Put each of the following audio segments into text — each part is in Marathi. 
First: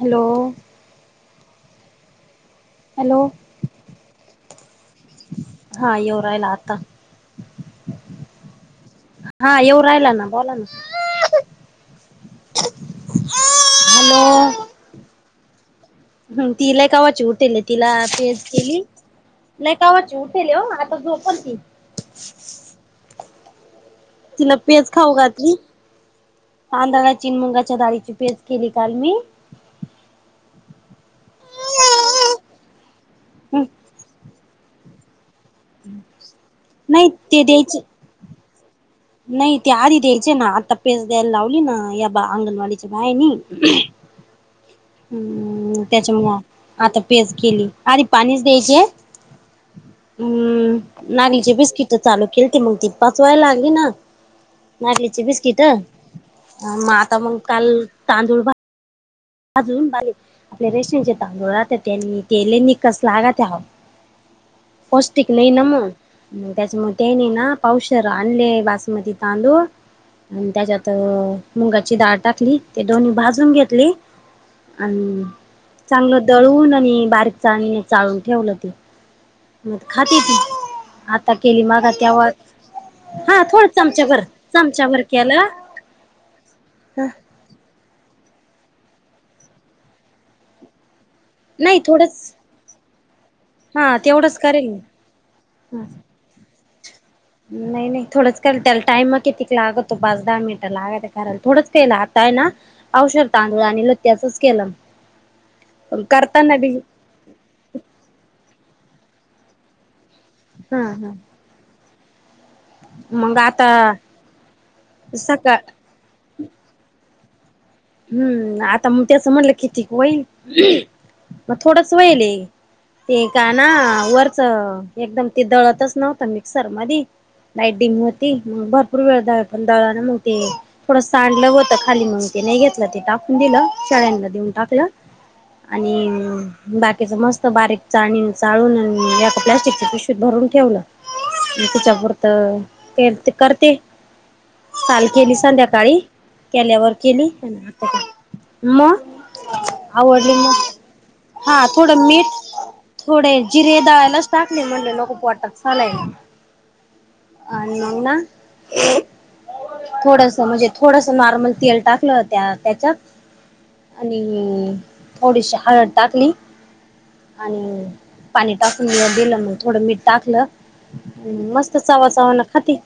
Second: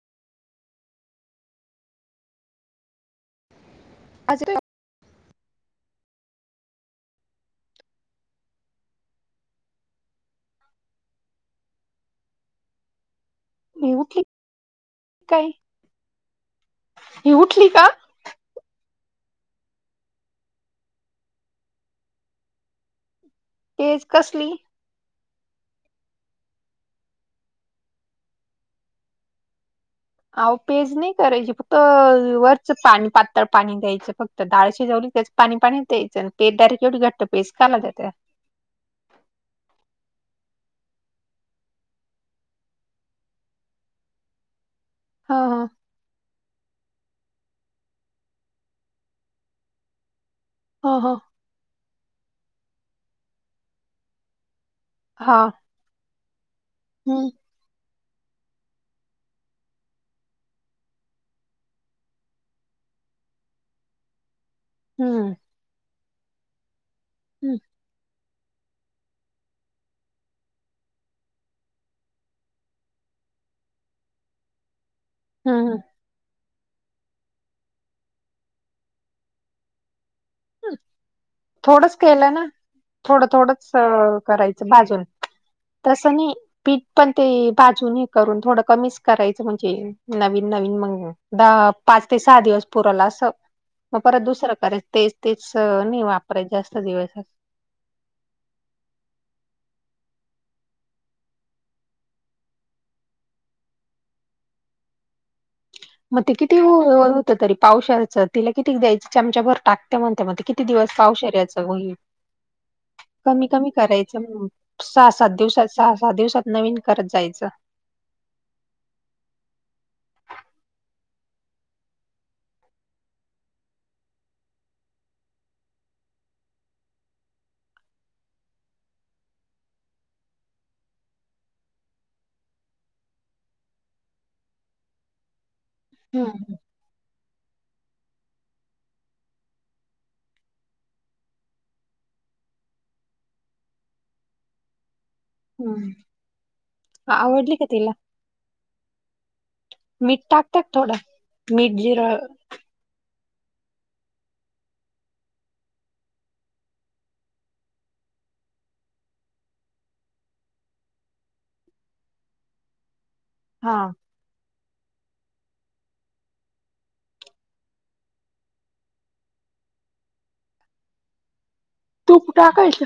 हॅलो हॅलो अ हा येव राहिला आता हा येऊ राहिला ना बोला ना मऊ काय हम तिलाय कावाची ही उठेल उठली का तिला पेज केली नाही कावाची उठेल हो आता झोपल ती तेज कसली तिला पेज खाऊ घातली कांदळा चिन मुंगाच्या डाळीची पेस्ज केली काल मी अहो पेज नाही करायची फक्त वरच पाणी पातळ पाणी द्यायचं फक्त तर डाळ शिजवली त्याच पाणी्यायच पेट डारेक्ट एवढी नाही घट्ट ते पेस्ट कायला द्यायचे त्याेत नाही ते आधी द्यायचे ना आता पेस द्यायला लावली ना या बा अंगणवाडीच्या बायनी हा हा हम् त्याच्यामु आता पेज केली आधी पाणीच द्यायचे हा हा हम्म नाचे बिस्किट चालू केल ते मग ती पाचवायला लागली ना नाटलीची हा बिस्किट म आता हम्म मग काल तांदूळ भा अजून बाले आपल्या रेस्टॉरेंट चे तांदूळ राहतात त्यांनी तेले निकसलागा त्या ह पौष्टिक हम्म नाही ना मग म त्याच्यामुळे ते नाही ना हम्म पावशरा आणले वासुमती तांदू आणि त्याच्यात मुंगाची डाळ टाकली ते दोन्ही भाजून घेतले आणि हम ह चांगलं दळून आणि बारीक चा चाळून ठेवलं ते म खाती ती हम्म. आता केली मागा थोडंच तेव्हा केलं ना थोडं हा थोड थोडंच अ, चमच्यावरर करायचं चमचावरर भाजून के आला तसं नाही, पीठ पण ते बाजूनी हे करून थोडं कमीच करायचं, म्हणजे नवीन नवीन महिना, दहा, नाही पाच थोडंच ते सहा दिवस पुरल असं. हा मग परत तेवढंच दुसरं करेल मी करायचं. तेच तेच हा नाही वापरायचं जास्त दिवस. नाही नाही, थोडंच केलं त्याला टाइम कितीक लागतो, पाच दहा मिनिटं लागते करायला, थोडंच केलं आता हाय ना पावशेर तांदूळ आणलं त्याचंच केलं. पण मग ते करताना किती बी होत तरी पावशेरचं तिला किती द्यायचं, चमच्या भर टाकते म्हणते मग ती. किती हा दिवस हा पावशेऱ्याचं होईल मग कमी आता कमी करायचं ना मग, सहा सात सकाळ दिवसात, सहा सात दिवसात नवीन करत जायचं. हम्म, आता मग तेच म्हणलं कितीक होईल, मग थोडच होईल. ते का ना, वरचं एकदम ते दळतच नव्हतं मिक्सर मध्ये. लाईट डीम होती, मग भरपूर वेळ दळ दळलं ना मग ते थोडं सांडलं होतं खाली मग, ते नाही घेत ल ते टाकून दिलं, शेळ्यांना देऊन टाकलं, आणि हम्म बाकीचं मस्त बारीक चाळणीनी चाळून, एका प्लास्टिकच्या पिशवीत भरून ठेवलं. तिच्या पुरतं ते करते. काल केली हम्म संध्याकाळी, केल्यावर केली. आवडली का तिला आ मीठ आवडली मग, टाकतात थोडं हा थोडं मीठ थोडे जिरे दळायलाच टाकले, म्हणले नको पोटात सलाईन आहे. आणि मग ना थोडसं म्हणजे, थोडसं नॉर्मल तेल टाकलं ना त्याच्यात हा आणि थोडीशी हळद टाकली. आणि पाणी टाकून दिलं, मग थोडं मीठ टाकलं. मस्त चवा तूप चावानं खाती, टाकायचं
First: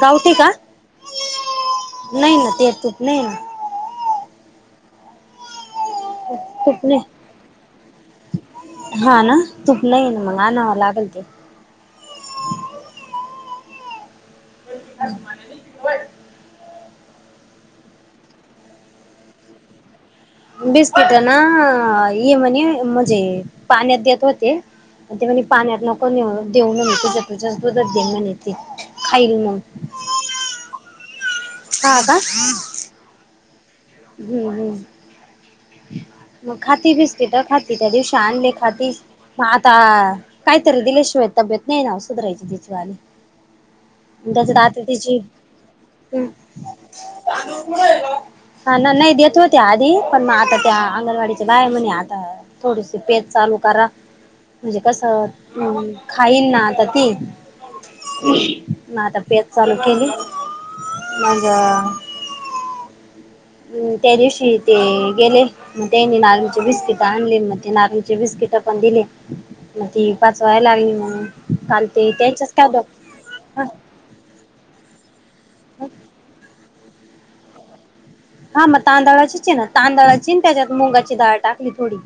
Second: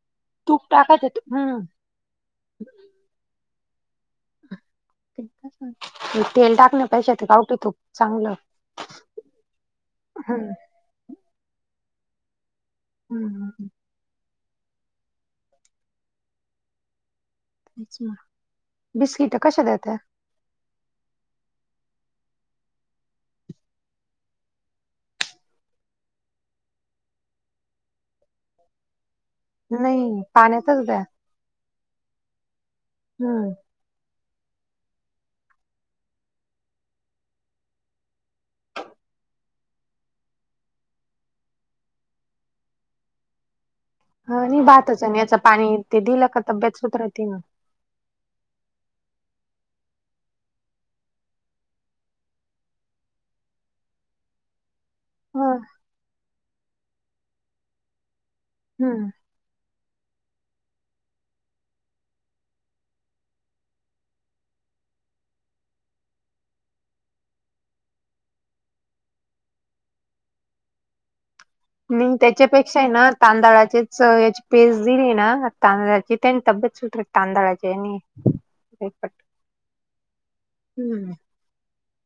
कावती का? तूप टाकायचं तू- हम्म नाही ना, ते तूप नाही ना. ते तेल तूप नाही टाकण्यापेक्षा, ते गावटी तूप चांगलं. हा ना, तूप नाही ना, मग हम्म आणावं लागेल ते. हम हम [unintelligible] बिस्किटं कशे देते? बिस्कीटं ना, इ म्हणे म्हणजे पाण्यात देत होते. ते म्हणे पाण्यात नको नेऊ देऊ म्हणे तुझ्याच दुधात दे म्हणे खाईल मग. नाही. पाण्यातच द्या. हा का? हम् हम्म हम्. मग खाती बिस्किटं खाती, त्या दिवशी आणले खाती म आता, काहीतरी दिल्याशिवाय तब्येत नाही ना सुधरायची तिचीवाली जसं आणि दातं भातच तिची आणि याचं पाणी ते दिलं का तब्येत सुधरते ना. हा ना, नाही देत होते आधी पण म आता त्या, अंगणवाडीचे बाया म्हणे, आता थोडीशी पेज चालू करा. म्हणजे कसं, हा. खाईल ना आता ती, ना हम्म. आता पेज चालू केली. मग हम् त्या दिवशी ते गेले. मग त्यानी नारलचे बिस्किट आणले, मग ते नारलचे बिस्किट पण दिले. मग ती पचवाय लागली म्हणून, काल ते त्यांच्याच काय हा, तांदळाची याची पेस्ट दिली ना, की त्यानी तब्येत सुटती तांदळाच्या ह्यानी. हा मग तांदळाची आहे ना, तांदळाची अन त्याच्यात हम्म. मुगाची डाळ टाकली थोडी.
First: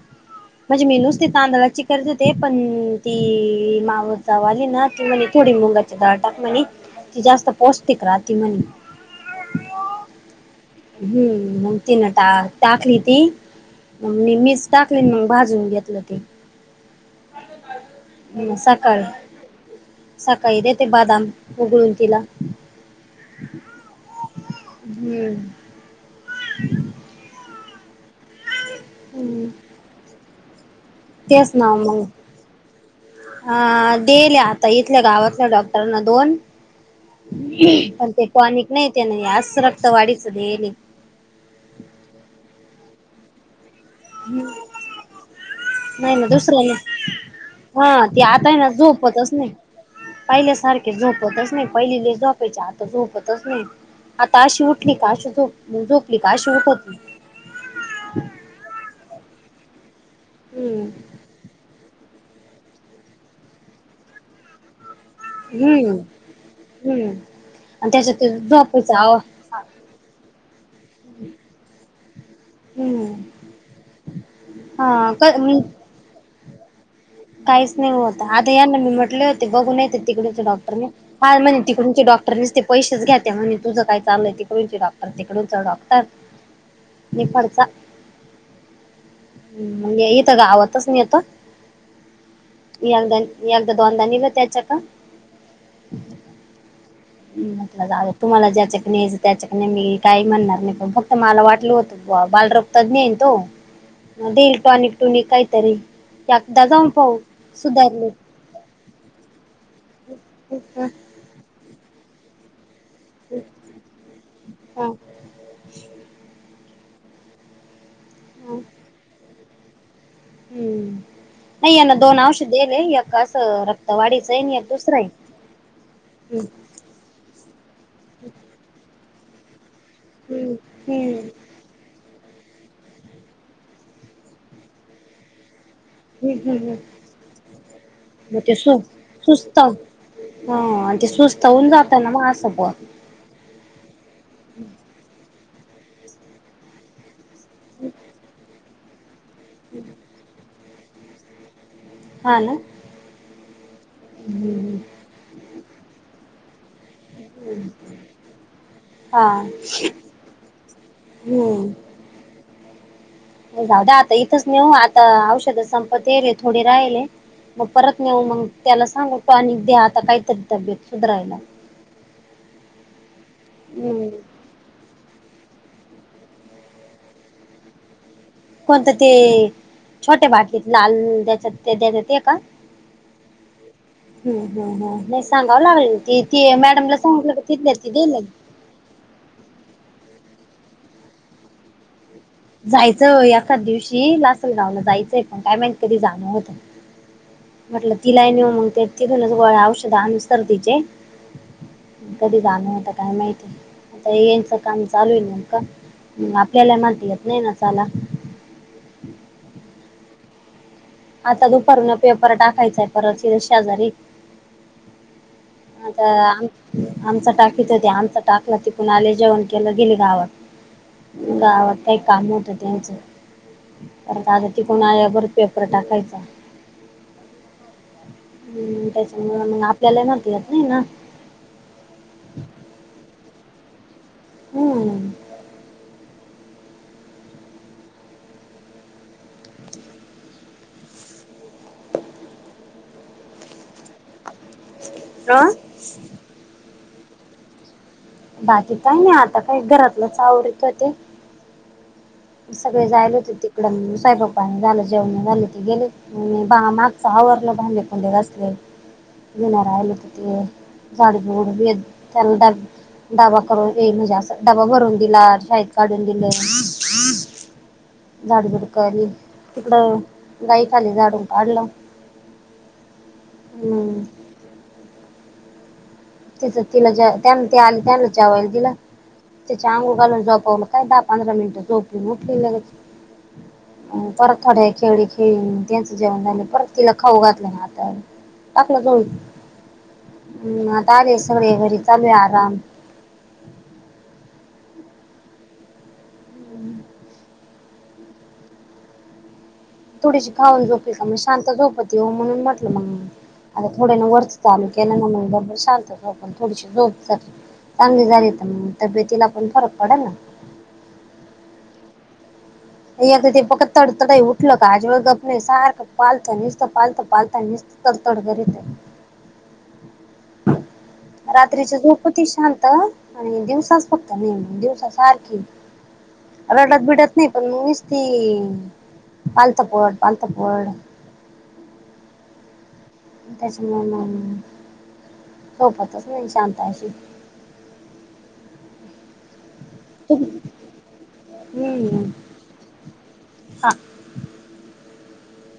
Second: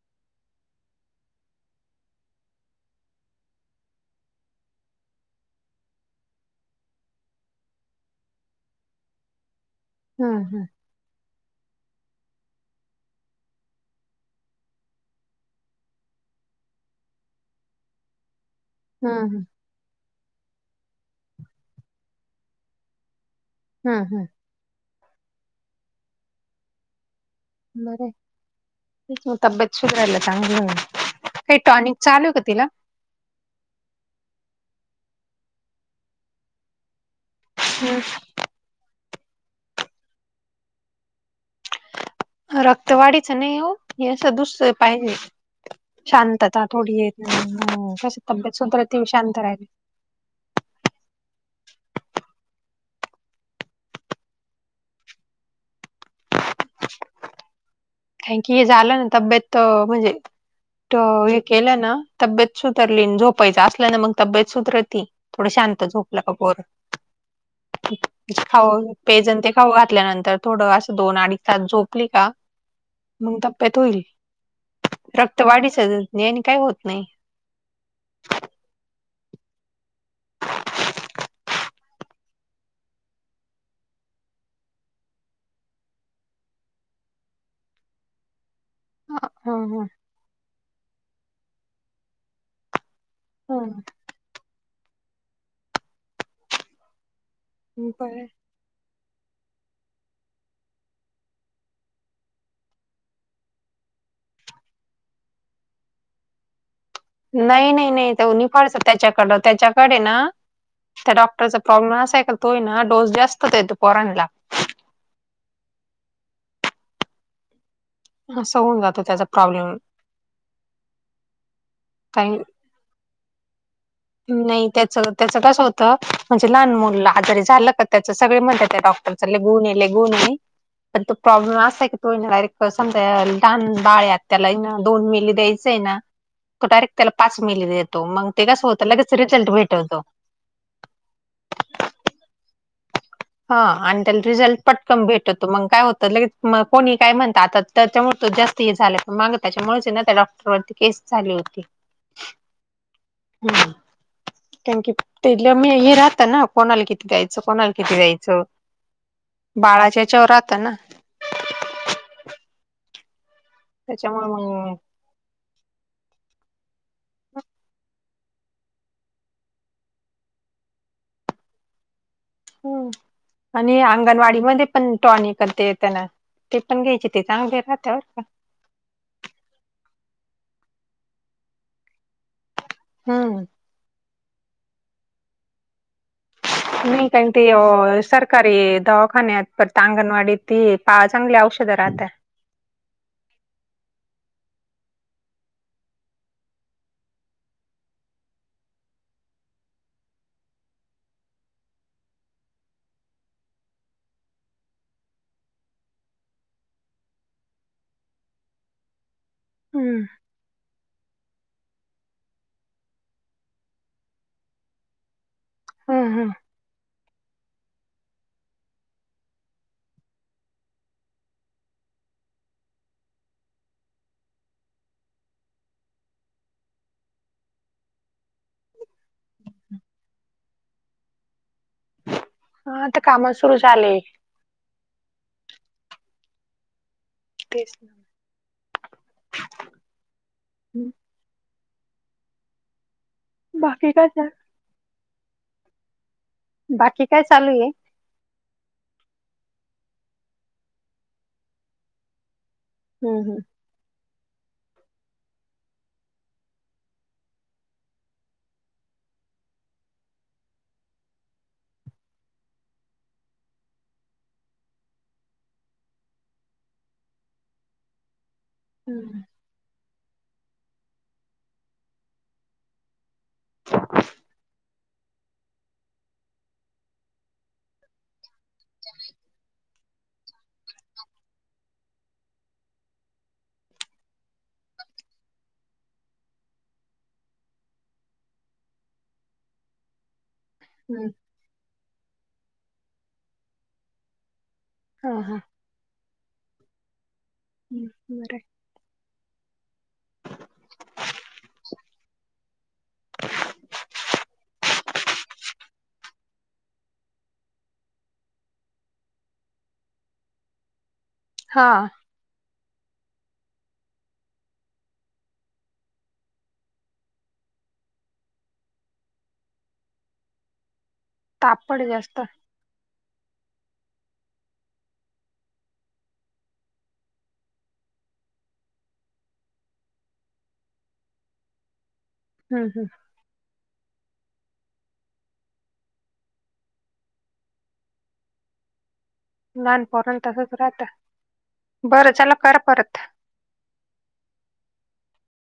म्हणजे मी नुसती तांदळाची गरज होते पण ती माव जाऊ आली ना की म्हणे थोडी मुंगट दटाक म्हणे त जास्त पौष्टिक राहते म्हणे. हम हम. हम्म तीनटा टाकली ती मग मी मीच टाकली मग भाजून घेतलं ती सकाल हम्म हम्म. सकाळी देते बादाम उघळून तिला हम हम. हम्म. बर तब्च शयला चांग क सना मग- अ देल्या आता इथल्या गावातल्या डॉक्टरांना दोन हम्म. पण ते पॉनिक नाही त्यां अस रक्त वाढीचं दे. रक्त वाढीच नाही हो हे असं दुसर पाहिजे. नाही ना शांतता दुसरं नाही थोडी हा कशी ती आता आहे तब्येत ना सुतर त झोपतच शांत नाही राहिली. पहिल्यासारखे झोपवतच नाही पहिलीले झोपायचे आता झोपतच नाही. आता अशी उठली का अशी झोप झोपली का अशी उठ होती. कारण की हे झालं ना तब्येत म्हणजे हम्म त हे केलं ना. तब्येत सुतरली जो पहिजे असल्या ना मग तब्येत सुतरती थोड शांत हम्म झोपलं कपोर हम्म आणि त्याच्यात ते खा झोपेचा आवा पेजन ते खाऊ हम्म घातल्यानंतर थोडं असं दोन अडीच तास झोपली का? मग तप्प्यात होईल हा क रक्त वाढीचत नाही आणि काही होत नाही. काहीच नाही होतं आता या ना मी म्हटले होते बघून नाहीेत तिकडेच डॉक्टरने हा म्हणे तिकडूनचे डॉक्टरसते पैसेच घ्याे म्हणे तुझं काय चालय तिकडून डॉक्टर तिकडूनच डॉक्टर निफडचा अ हा हा ह् इथ गावातच नाही येतदा मी अगदा हं दोनदा निेलं त्याच्या का? म्हटलं जालं बरं. तुम्हाला ज्याच्या त्याच्याक मी काही म्हणणार नाही पण फक्त मला वाटलं होतं बालरक्तात नाहीेईन तो देईल टॉनिक टुनिक काहीतरी एकदा जाऊन पाऊ नाही नाही नाही त निफडत त्याच्याकड त्याच्याकडे ना त्याडॉक् रचा प्रॉब्माय का तोय ना डोस जास्त येतो पोराला हा ह स होन जातो त्याचा प्रॉब्लेम हम्म नाही आहे ना दोन काही अंश देले याका असं रत नाही त्याच त्याच कसं होतं म्हणजे लहान मुल आजारी झालं क त्या सगळे मत आहे डॉक्टरून येलेगून हम्म पण हम्म तोॉब्म असय कीो डायरेक् समजा लहान बाळत त्याला ना दोन मिली द्यायचंय ना तो हम्म डायरेक्ट त्याला पाच महिली देतो मग ते कास होत सुस्त हा ते सुस्त होऊन जात ना म असं ब हा आणि त्याला रिझल्ट पटकन भेटतो मग काय होतं लगेच कोणी काय म्हणत आता त्याच्यामुळे जास्त हे झालं पण मग त्याच्यामुळेच नाही त्या डॉक्टर वरती केस झाली होती ह ना हम हम्म कारण की ते ल मी हे राहता ना कोणाला किती दयचं कोणाल किती जायचं बाळाच्या याच्यावर राहत ना हम् जाऊ द आता त्याच्यामुळे इथंच नेऊ मग आता औषध संपत ये रे थोडे राहिले मग परत नेऊ मग त्याला सांग तो अक द आता कायतरी तब्येत सुधारयला हम् आणि हम्म अंगणवाडी मध्ये पण टॉनी करते येतना ते पण घ्यायचे ते चांगले राहत्यावर का कोणतं ते छोटे बाकीत लाल द्यायच ते द्यायचात का हम् ह ह नाही सांगावं लागल त त मॅडमला सांगलं तिथ त दि री दवाखान्यात परत अंगणवाडी ती चांगली औषधं राहत जायचं हो एखच दिवशी लासलगावला जायचंय पण काायमा कधी जाणं होतं म्हटलं तिलाही नेऊ मग ते तिथूनच ग औषध अनुसार तिचे कधी जाण होत काय माहिती आता येचं काम चालू आहे न का आपल्याला माात येत नाही ना चाला हम्म आता दुपारन पेपर टाकायचाय परत ह शेजारी हम्म आता आमच टाकीत होते आमच टाकलं त कणा आले जेवण केलं गेले गावात गावात काही काम होतं त्याचं पर दादा टिकून आल्यावरर पेपर टाकायचा हम्म त्याच्यामु मग आपल्याला नेत नाही ना हा आता काम सुरु झालेय हम्म तेच ह् बाकी काच आहे ह बाकी काय चालू आहे बाकी काही नाही आता काही घरातलंच आवरत होते सगळे जायले हम्म होते तिकडं साईबापानी झालं जेवण झाले ते गेले बा मागचा आवरलं. भांडी कांडी घासली बन रायल कती झाड बड त्यां [unintelligible] डबा करून येईल म्हजे अस डबा भरून दिला शाहीद काढून दिलं झाड बडकली हम्म तिकड गाईक आले झाड उ काडलं हम्म तिच तिला त्याना ते आले त्यांना चवाल तिला चांगू घालून जोपवलं काय दहा पंधरा मिनिटं झोपलीटली लगेच परत थोड्या वेळ खेळी त्यांचं जेवण झालं परत तिला खाऊ घातलं ना आता टाकलं जाम् आता हम्म आले सगळे घरी चालू आहे. आराम हा हा हम् बरं थोडीशी खाऊ झोपली का म्हणजे शांता झोपती हो म्हणून म्हटलं मग आता थोड्या ना वर्थ चालू के न म्ह डबर शांत पण थोडीशी झोप चांगली झाली तरग तब्येतीला पण फरक पडेल. ना हा अ ते पत तड त उठल का आज वळप सारख पालत नित पालत पालतात. तड तडकररी येत. रात्रीच तापड जास्त झोपती शांत आणि दिवसाच फक्त ने दिवसा सारखी रडत बिडत नाही. पण मीच ती पालत पड पालता पड हम् हम त्या म सोपतच नाही. शांत अशी लहानपरून तसच राहत. हम्म बरं चला कर परत हा